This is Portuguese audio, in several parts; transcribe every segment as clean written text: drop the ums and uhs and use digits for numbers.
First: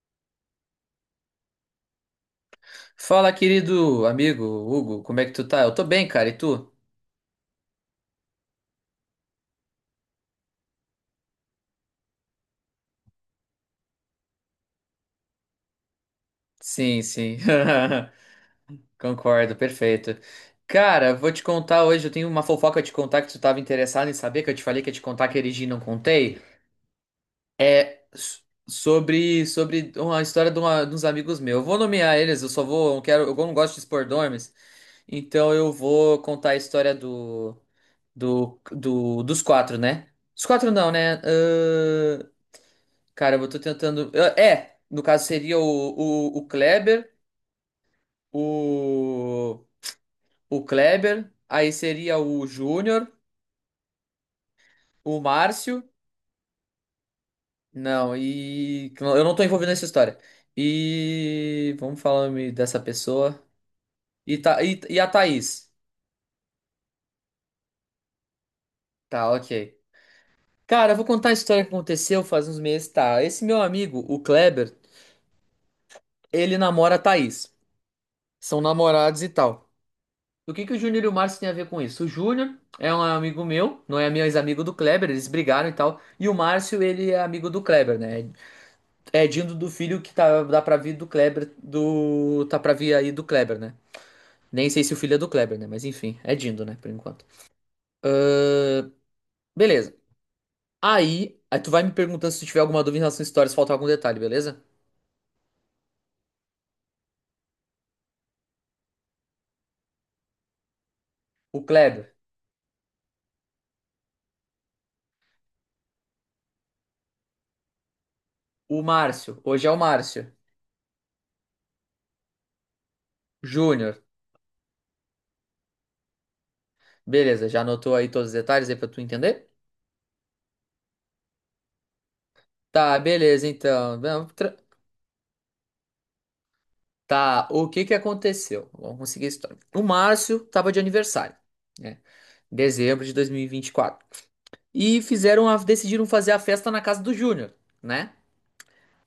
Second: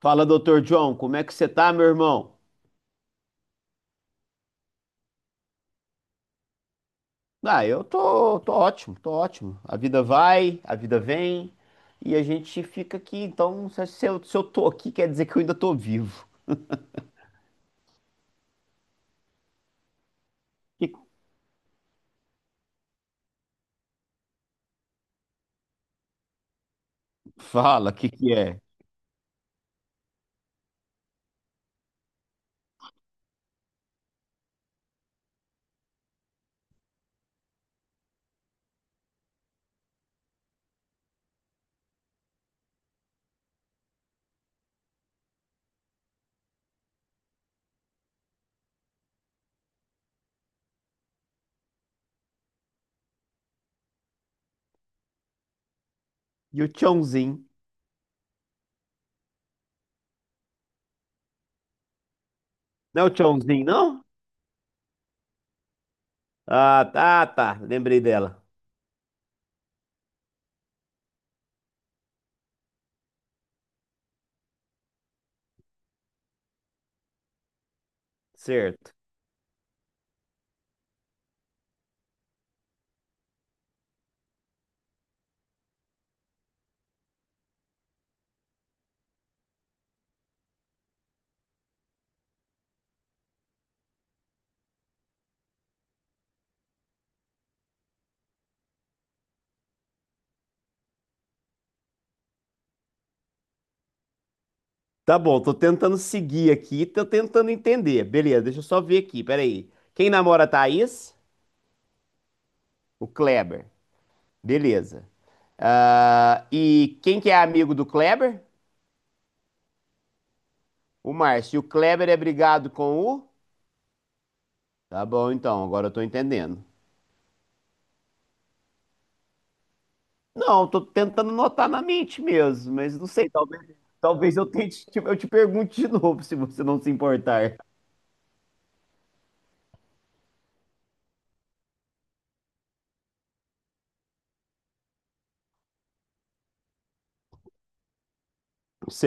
Fala, doutor John, como é que você tá, meu irmão? Fala, querido amigo Hugo, como é que tu tá? Eu tô bem, cara, e tu? Ah, eu tô, tô ótimo. A vida vai, a vida vem e a gente fica aqui. Então, se eu tô aqui, quer dizer que eu ainda tô vivo. Sim, sim. Concordo, perfeito. Que- Cara, vou te contar hoje, eu tenho uma fofoca de contar que tu tava interessado em saber, que eu te falei que ia te contar que erigi e não contei. Fala, o É que que s- é? sobre uma história de uns amigos meus. Eu vou nomear eles, eu só vou, eu quero, eu não gosto de expor nomes, então eu vou contar a história do do, do dos quatro, né? Os quatro não, né? Cara, eu tô tentando. É, no caso seria o Kleber, o, aí seria o Júnior, o Márcio. E o Chãozinho? Não, eu não tô envolvido nessa história. Vamos falar me dessa Não é o pessoa. Chãozinho, não? E a Thaís. Ah, tá, tá, lembrei dela. Tá, ok. Cara, eu vou contar a história que aconteceu faz uns meses. Tá, esse meu amigo, o Kleber, ele namora a Thaís. São Certo. namorados e tal. O que que o Júnior e o Márcio têm a ver com isso? O Júnior é um amigo meu, não é meu ex-amigo do Kleber, eles brigaram e tal. E o Márcio, ele é amigo do Kleber, né? É Dindo do filho que tá, dá pra vir do Kleber, do tá pra vir aí do Kleber, né? Nem sei se o filho é do Kleber, né? Mas enfim, é Dindo, né? Por enquanto. Ahn, Beleza. Aí tu vai me perguntando se tu tiver alguma dúvida em relação à história, se faltar algum detalhe, beleza? Tá bom, tô tentando seguir aqui, tô tentando entender. Beleza, deixa eu só ver aqui, peraí. Quem namora a Thaís? O Kleber, O Kleber. Beleza. Ah, e quem que é amigo do Kleber? o Márcio, hoje é o Márcio. O Márcio. E o Kleber é brigado com o? Júnior, Tá bom, então, agora eu tô entendendo. beleza, já anotou aí todos os detalhes aí pra tu entender? Não, tô tentando anotar na mente mesmo, Tá, mas não sei, beleza, talvez, então. Não, talvez eu tra- tente, eu te pergunte de novo, se você não se Tá, importar. o que que aconteceu? Vamos conseguir a história. O Márcio tava de aniversário, né? Dezembro de 2024. E 24. E fizeram decidiram fazer a festa na casa do Júnior, né?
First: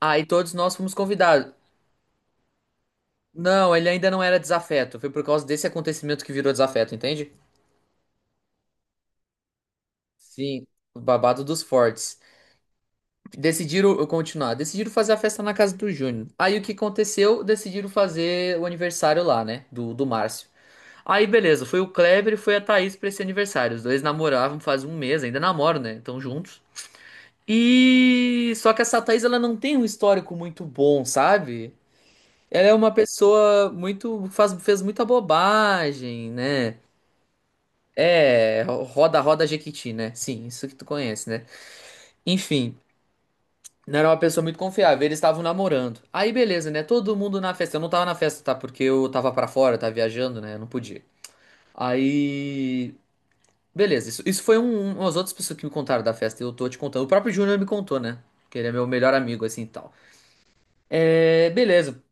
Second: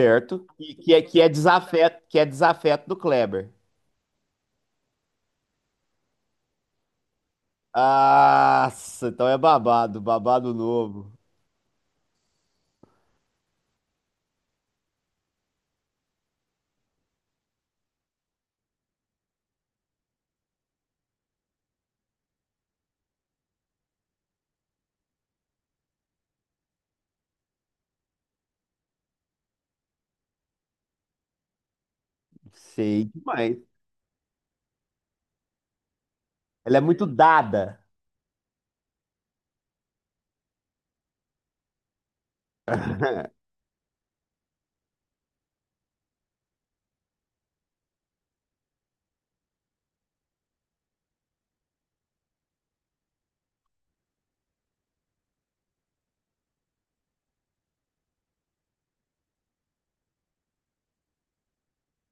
Aí todos nós E fomos convidados. Que é desafeto do Kleber. Não, ele ainda não era desafeto. Foi por causa desse acontecimento que virou desafeto, entende? Nossa, então é babado, babado Sim, o novo. babado dos fortes. Decidiram eu continuar. Decidiram fazer a festa na casa do Júnior. Aí o que aconteceu? Decidiram fazer o aniversário lá, né? Do Márcio. Aí, beleza, foi o Kleber e foi a Thaís pra esse aniversário. Os dois namoravam faz um mês, ainda namoram, né? Estão juntos. E só que essa Thaís, ela não tem um histórico muito bom, sabe? Ela é uma Sei demais. pessoa muito faz fez muita bobagem, né? Ela é muito dada. Roda roda Jequiti, né? Sim, isso que tu conhece, né? Enfim, não era uma pessoa muito confiável, eles estavam namorando. Aí beleza, né? Todo mundo na festa. Eu não tava na festa, tá? Porque eu tava pra fora, eu tava viajando, né? Eu não podia. Aí beleza, isso foi umas outras pessoas que me contaram da festa e eu tô te contando. O próprio Júnior me contou, né? Que ele é meu melhor amigo, assim e tal. É, beleza.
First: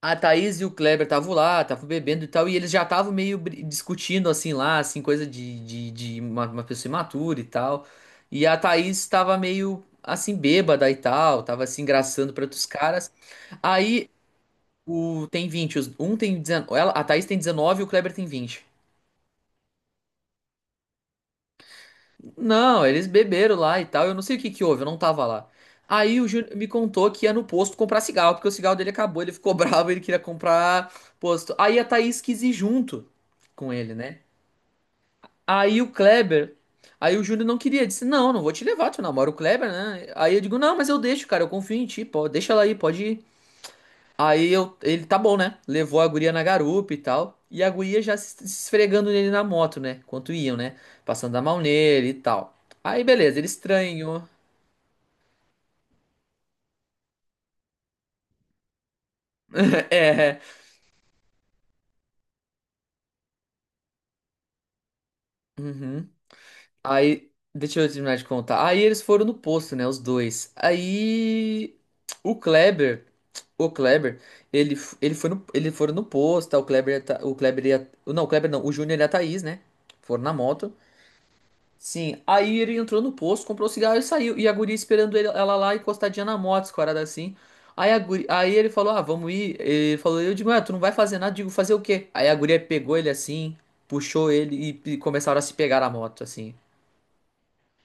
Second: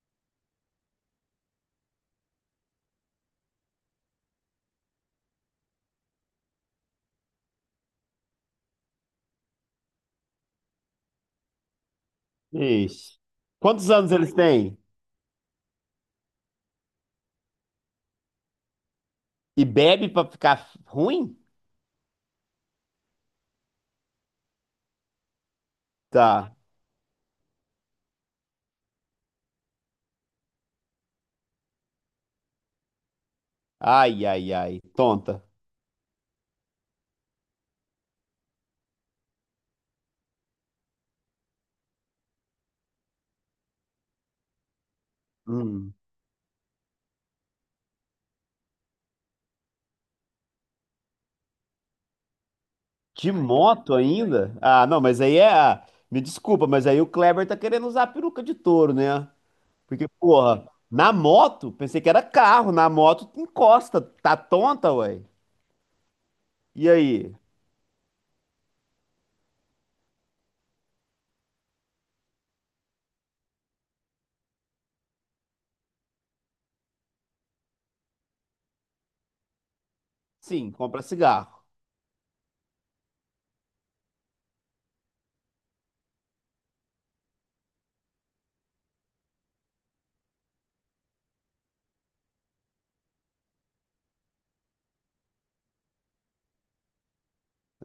A Thaís e o Kleber estavam lá, estavam bebendo e tal, e eles já estavam discutindo, assim, lá, assim, coisa de uma pessoa imatura e tal. E a Thaís estava meio, assim, bêbada e tal, tava se engraçando para outros caras. Ixi. Quantos Aí, anos eles têm? o, tem 20 os- um tem 19, ela, a Thaís tem 19 e o Kleber tem 20. E bebe pra ficar ruim? Não, eles beberam lá e tal. Eu não sei o que que houve, eu não tava lá. Aí o Tá. Júnior me contou que ia no posto comprar cigarro, porque o cigarro dele acabou, ele ficou bravo, ele queria comprar posto. Aí a Thaís quis ir junto com ele, né? Ai, ai, ai. Tonta. Aí o Kleber, aí o Júnior não queria, disse: "Não, não vou te levar, tu namora o Kleber, né?" Aí eu digo: "Não, mas eu deixo, cara, eu confio em ti, pô, deixa ela aí, pode ir." Ele tá bom, né? Hum. Levou a guria na garupa e tal. E a guria já se esfregando nele na moto, né? Enquanto iam, né? Passando a mão nele e tal. Aí De beleza, ele moto estranhou. ainda? Ah, não, mas aí é. Me desculpa, mas aí o Kleber tá querendo usar a peruca de touro, né? Porque, É. porra, na moto, pensei que era carro, na moto encosta, tá tonta, ué. Uhum. E Aí, aí? deixa eu terminar de contar. Aí eles foram no posto, né? Os dois. Aí o Kleber, o Kleber, ele foram no posto, tá? O Kleber, e a Tha- o Kleber, e a- não, o Kleber não, o Júnior e a Thaís, né? Foram na Sim, moto. compra cigarro. Sim, aí ele entrou no posto, comprou o cigarro e saiu. E a guria esperando ela lá encostadinha na moto, escorada assim. Aí, aí ele falou: "Ah, vamos ir." Ele falou, eu digo: "Ué, tu não vai fazer nada." Eu digo: "Fazer o quê?" Aí a guria pegou ele assim, puxou ele e começaram a se pegar na moto, assim.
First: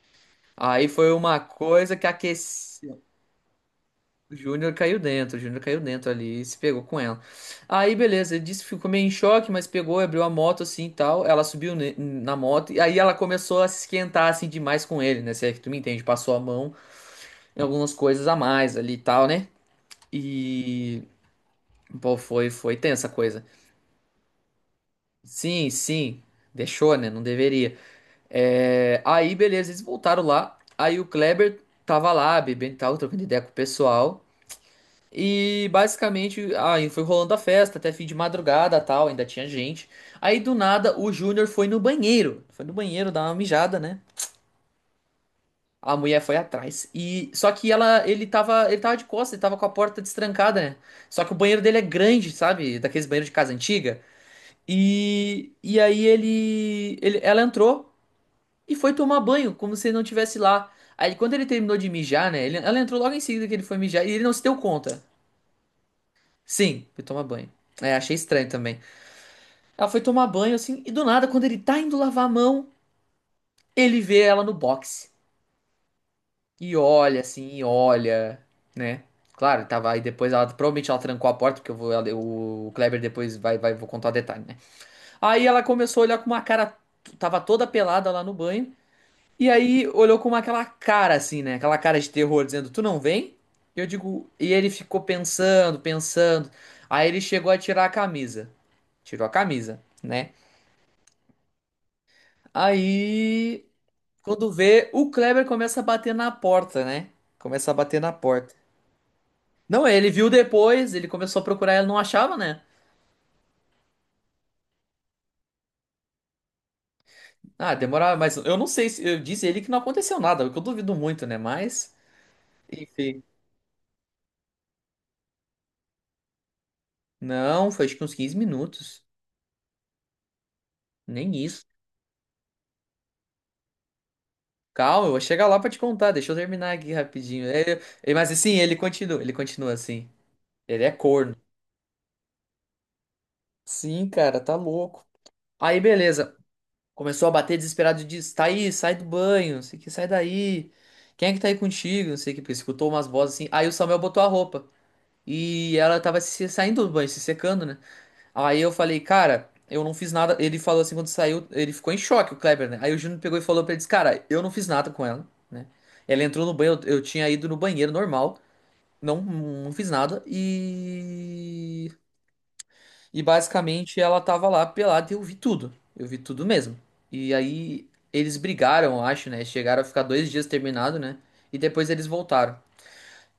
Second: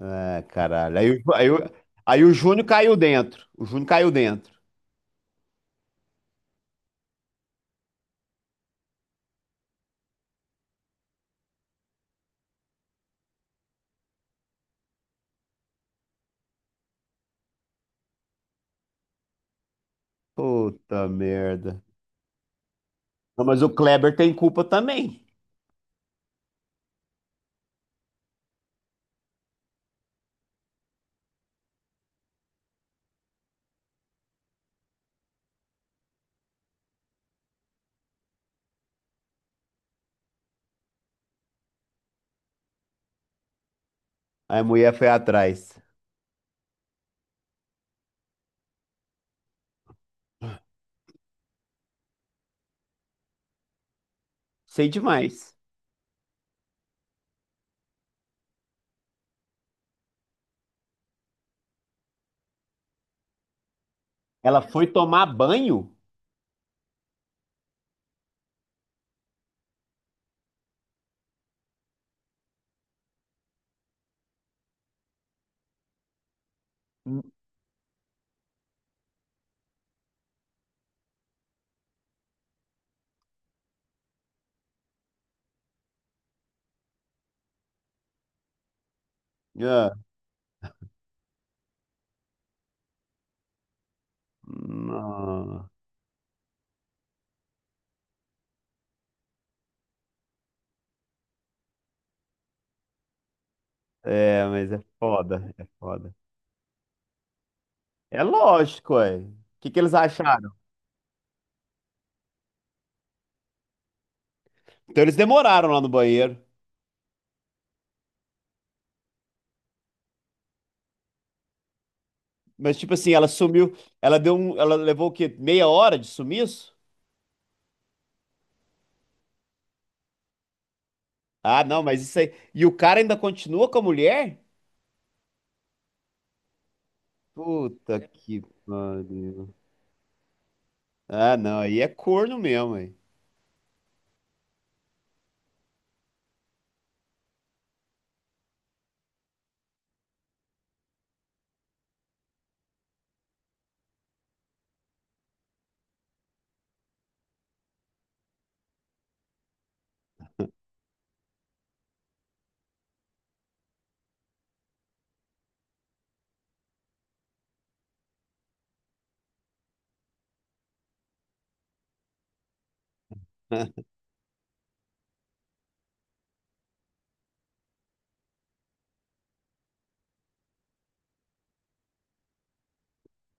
É, Aí caralho. Foi uma coisa que Aí o Júnior caiu aqueceu. dentro. O Júnior caiu dentro. O Júnior caiu dentro ali e se pegou com ela. Aí, beleza, ele disse que ficou meio em choque, mas pegou, abriu a moto assim e tal. Ela subiu na moto e aí ela começou a se esquentar assim demais com ele, né? Se é que tu me entende, passou a mão em algumas coisas a mais ali e tal, né? E, Puta merda. pô, foi tensa a Não, coisa. mas o Kleber tem culpa também. Sim, sim, deixou, né? Não deveria. É. Aí, beleza, eles voltaram lá. Aí o Kleber tava lá, bebendo e tal, trocando ideia com o pessoal. E basicamente, aí foi rolando a festa até fim de madrugada, tal, ainda tinha gente. Aí do nada o Júnior foi no banheiro dar uma mijada, né? Aí a mulher foi atrás. A mulher foi atrás. E só que ele tava de costas, ele tava com a porta destrancada, né? Só que o banheiro dele é grande, sabe? Daqueles banheiros de casa antiga. Sei E demais. e aí ele ela entrou e foi tomar banho, como se ele não tivesse lá. Aí quando ele terminou de mijar, né? Ela entrou logo em seguida que ele foi mijar e ele não se deu Ela foi conta. tomar banho? Sim, foi tomar banho. É, achei estranho também. Ela foi tomar banho, assim, e do nada, quando ele tá indo lavar a mão, ele vê ela no boxe. E olha, Hum. assim, e olha, né? Claro, tava aí depois, provavelmente ela trancou a porta, porque o Kleber depois vou contar o detalhe, né? Aí ela começou a olhar com uma cara, tava toda pelada lá no banho, e aí Ah, olhou com aquela cara, assim, né? Aquela cara de terror, dizendo: "Tu não vem?" Eu digo, e ele ficou não. pensando, pensando. Aí ele chegou a tirar a camisa. Tirou a camisa, né? Aí, É, quando mas é vê, o Kleber foda, é começa a bater foda. na porta, né? Começa a bater na É porta. lógico, ué. O que que Não, eles ele viu acharam? depois, ele começou a procurar, ele não achava, né? Então eles demoraram lá no banheiro. Ah, demorava, mas eu não sei se eu disse ele que não aconteceu nada, o que eu duvido muito, né? Mas, Mas, tipo assim, enfim. ela sumiu. Ela deu um. Ela levou o quê? Meia hora de sumiço? Não, foi acho que uns 15 minutos. Nem Ah, isso. não, mas isso aí. E o cara ainda continua com a mulher? Calma, eu vou chegar lá pra te contar, deixa eu terminar aqui rapidinho. Puta Mas que assim, ele pariu. continua assim. Ele é corno. Ah, não, aí é corno mesmo, hein? Sim, cara, tá louco. Aí, beleza. Começou a bater desesperado e disse: "Thaís, sai do banho, não sei o que, sai daí. Quem é que tá aí contigo?" Não sei o que, porque escutou umas vozes assim. Aí o Samuel botou a roupa. E ela tava se saindo do banho, se secando, né? Aí eu falei: "Cara, eu não fiz nada." Ele falou assim quando saiu, ele ficou em choque, o Kleber, né? Aí o Júnior pegou e falou pra ele, disse: "Cara, eu não fiz nada com ela, né? Ela entrou no banho, eu tinha ido no banheiro normal, não, não fiz nada." E. E basicamente ela tava lá pelada e eu vi tudo. Eu vi tudo mesmo. E aí eles brigaram, eu acho, né? Chegaram a ficar 2 dias terminado, né? E depois eles voltaram.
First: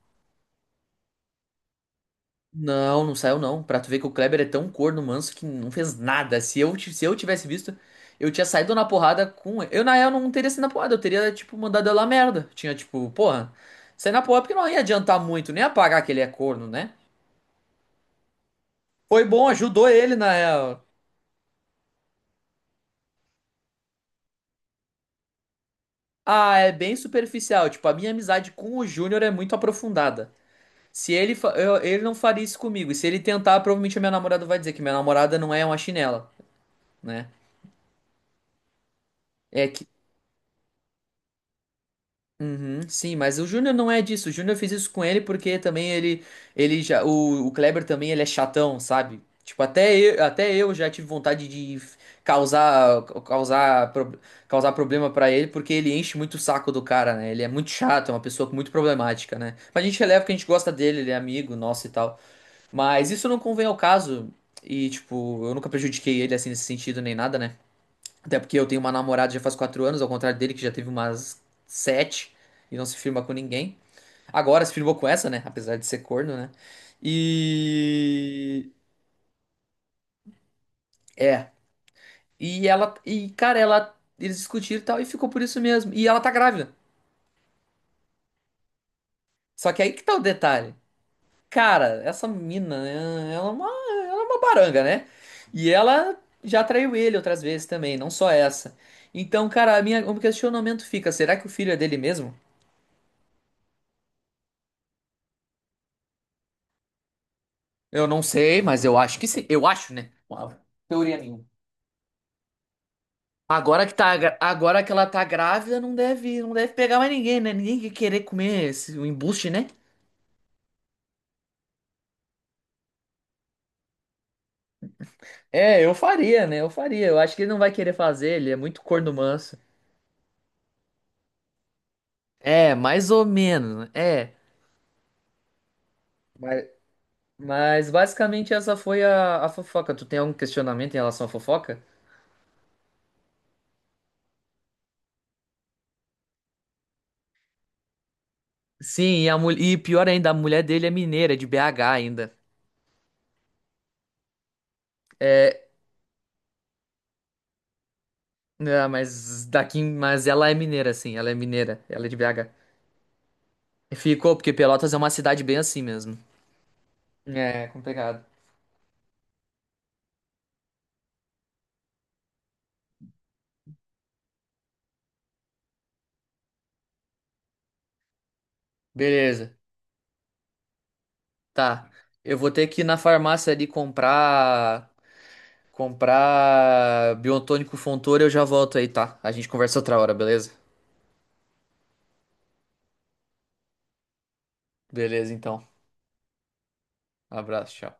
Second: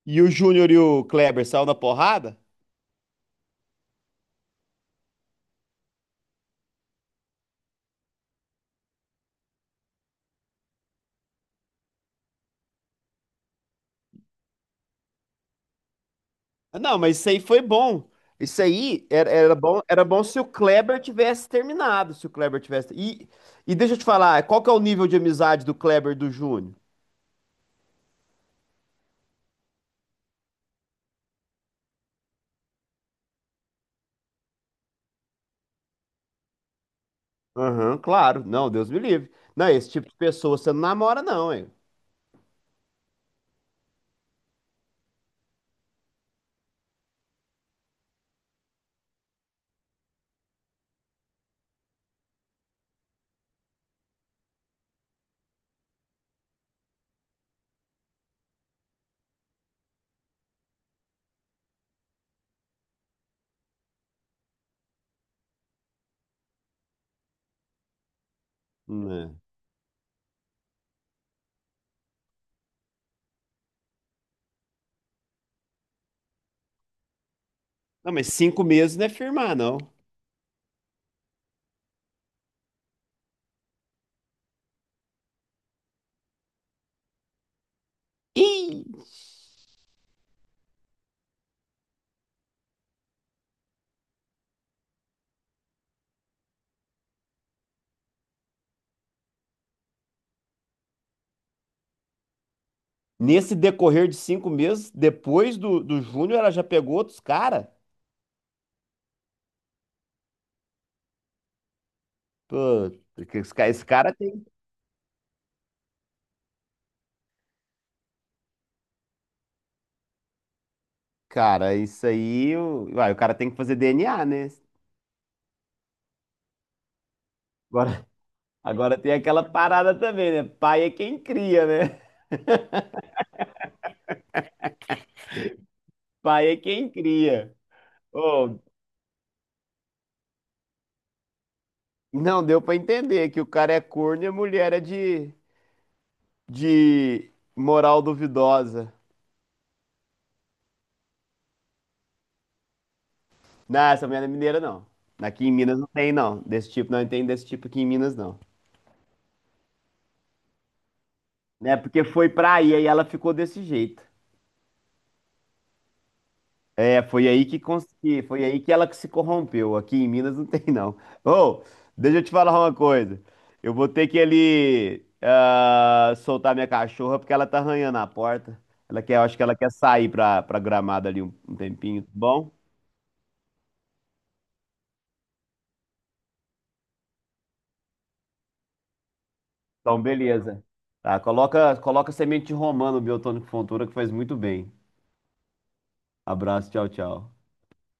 E o Júnior e o Kleber saiu na porrada? Não, não saiu não. Pra tu ver que o Kleber é tão corno manso que não fez nada. Se eu tivesse visto, eu tinha saído na porrada com ele. Eu, na real, não teria sido na porrada. Eu teria, tipo, mandado ela a merda. Tinha, tipo, porra, sair na porrada porque não ia adiantar muito, nem apagar que ele é corno, né? Não, mas isso aí foi bom. Isso aí Foi era, bom, ajudou era ele, bom na se o real. Kleber tivesse terminado, se o Kleber tivesse. E deixa eu te falar, qual que é o nível de amizade do Kleber e do Ah, é Júnior? bem superficial. Tipo, a minha amizade com o Júnior é muito aprofundada. Se ele, fa- eu- ele não faria isso comigo, e se ele tentar, provavelmente a minha namorada vai dizer que minha namorada não é uma chinela, né? Aham, claro. Não, Deus me livre. É. Não, esse tipo de pessoa você não namora, não, hein? Uhum, sim, mas o Júnior não é disso. O Júnior fez isso com ele porque também o Kleber também ele é chatão, sabe? Tipo, até eu já tive vontade de causar, causar, pro- causar problema pra ele porque ele enche muito o saco do cara, né? Ele é muito chato, é uma pessoa muito problemática, né? Mas a gente releva que a gente gosta dele, ele é amigo nosso e tal. Mas isso não convém ao caso e, tipo, eu nunca prejudiquei ele assim nesse sentido nem nada, né? Até porque eu tenho uma Né? namorada já faz 4 anos, ao contrário dele, que já teve umas sete e não se firma com ninguém. Agora se firmou com essa, né? Apesar de ser corno, né? Não, mas cinco E. meses não é firmar, não. É. E ela. E, cara, ela. Eles discutiram e tal, e ficou por isso mesmo. E ela tá grávida. Ih! Só que aí que tá o detalhe. Cara, essa mina, ela é uma baranga, né? E ela já traiu ele outras vezes também, não só essa. Então, cara, o meu questionamento fica: será que o filho é dele mesmo? Nesse decorrer de 5 meses, depois do, do Júnior, ela já pegou outros caras. Eu não sei, mas eu acho que sim. Eu acho, né? Uma teoria minha. Pô, porque esse cara tem. Agora que ela tá grávida, não deve pegar mais ninguém, né? Ninguém que querer comer esse o embuste, né? Cara, isso aí. Uai, o cara tem que fazer DNA, né? É, eu faria, né? Eu faria. Eu acho que ele não vai querer Agora, fazer, ele é muito agora tem corno aquela manso. parada também, né? Pai é quem cria, né? É, mais ou menos, né? É. Pai é quem cria. Mas basicamente Oh, essa foi a fofoca. Tu tem algum questionamento em relação à fofoca? não deu pra entender que o cara é corno e a mulher é de moral duvidosa. Sim, e pior ainda, a mulher dele é mineira, de BH ainda. Não, essa mulher não é mineira, não. Aqui em É, Minas não tem, não. Desse tipo, não tem desse tipo aqui em Minas, não. não, mas daqui, mas ela é mineira, sim, ela é Né? mineira, Porque ela é de foi BH. pra aí, aí ela ficou desse jeito. Ficou, porque Pelotas é uma cidade bem assim mesmo. É, foi aí que É, consegui, complicado. foi aí que ela se corrompeu. Aqui em Minas não tem, não. Ô, deixa eu te falar uma coisa. Eu vou ter que ali soltar minha cachorra porque ela tá arranhando a porta. Ela quer, eu acho que ela Beleza. quer sair pra, pra gramado ali um, um Tá. tempinho, tá Eu vou bom? ter que ir na farmácia ali comprar. Comprar Biotônico Fontoura, e eu já volto aí, tá? A gente conversa outra Então, hora, beleza? beleza. Tá, coloca, coloca semente de romã no Biotônico Fontoura que faz muito bem. Beleza, então. Abraço, tchau, tchau. Abraço, tchau.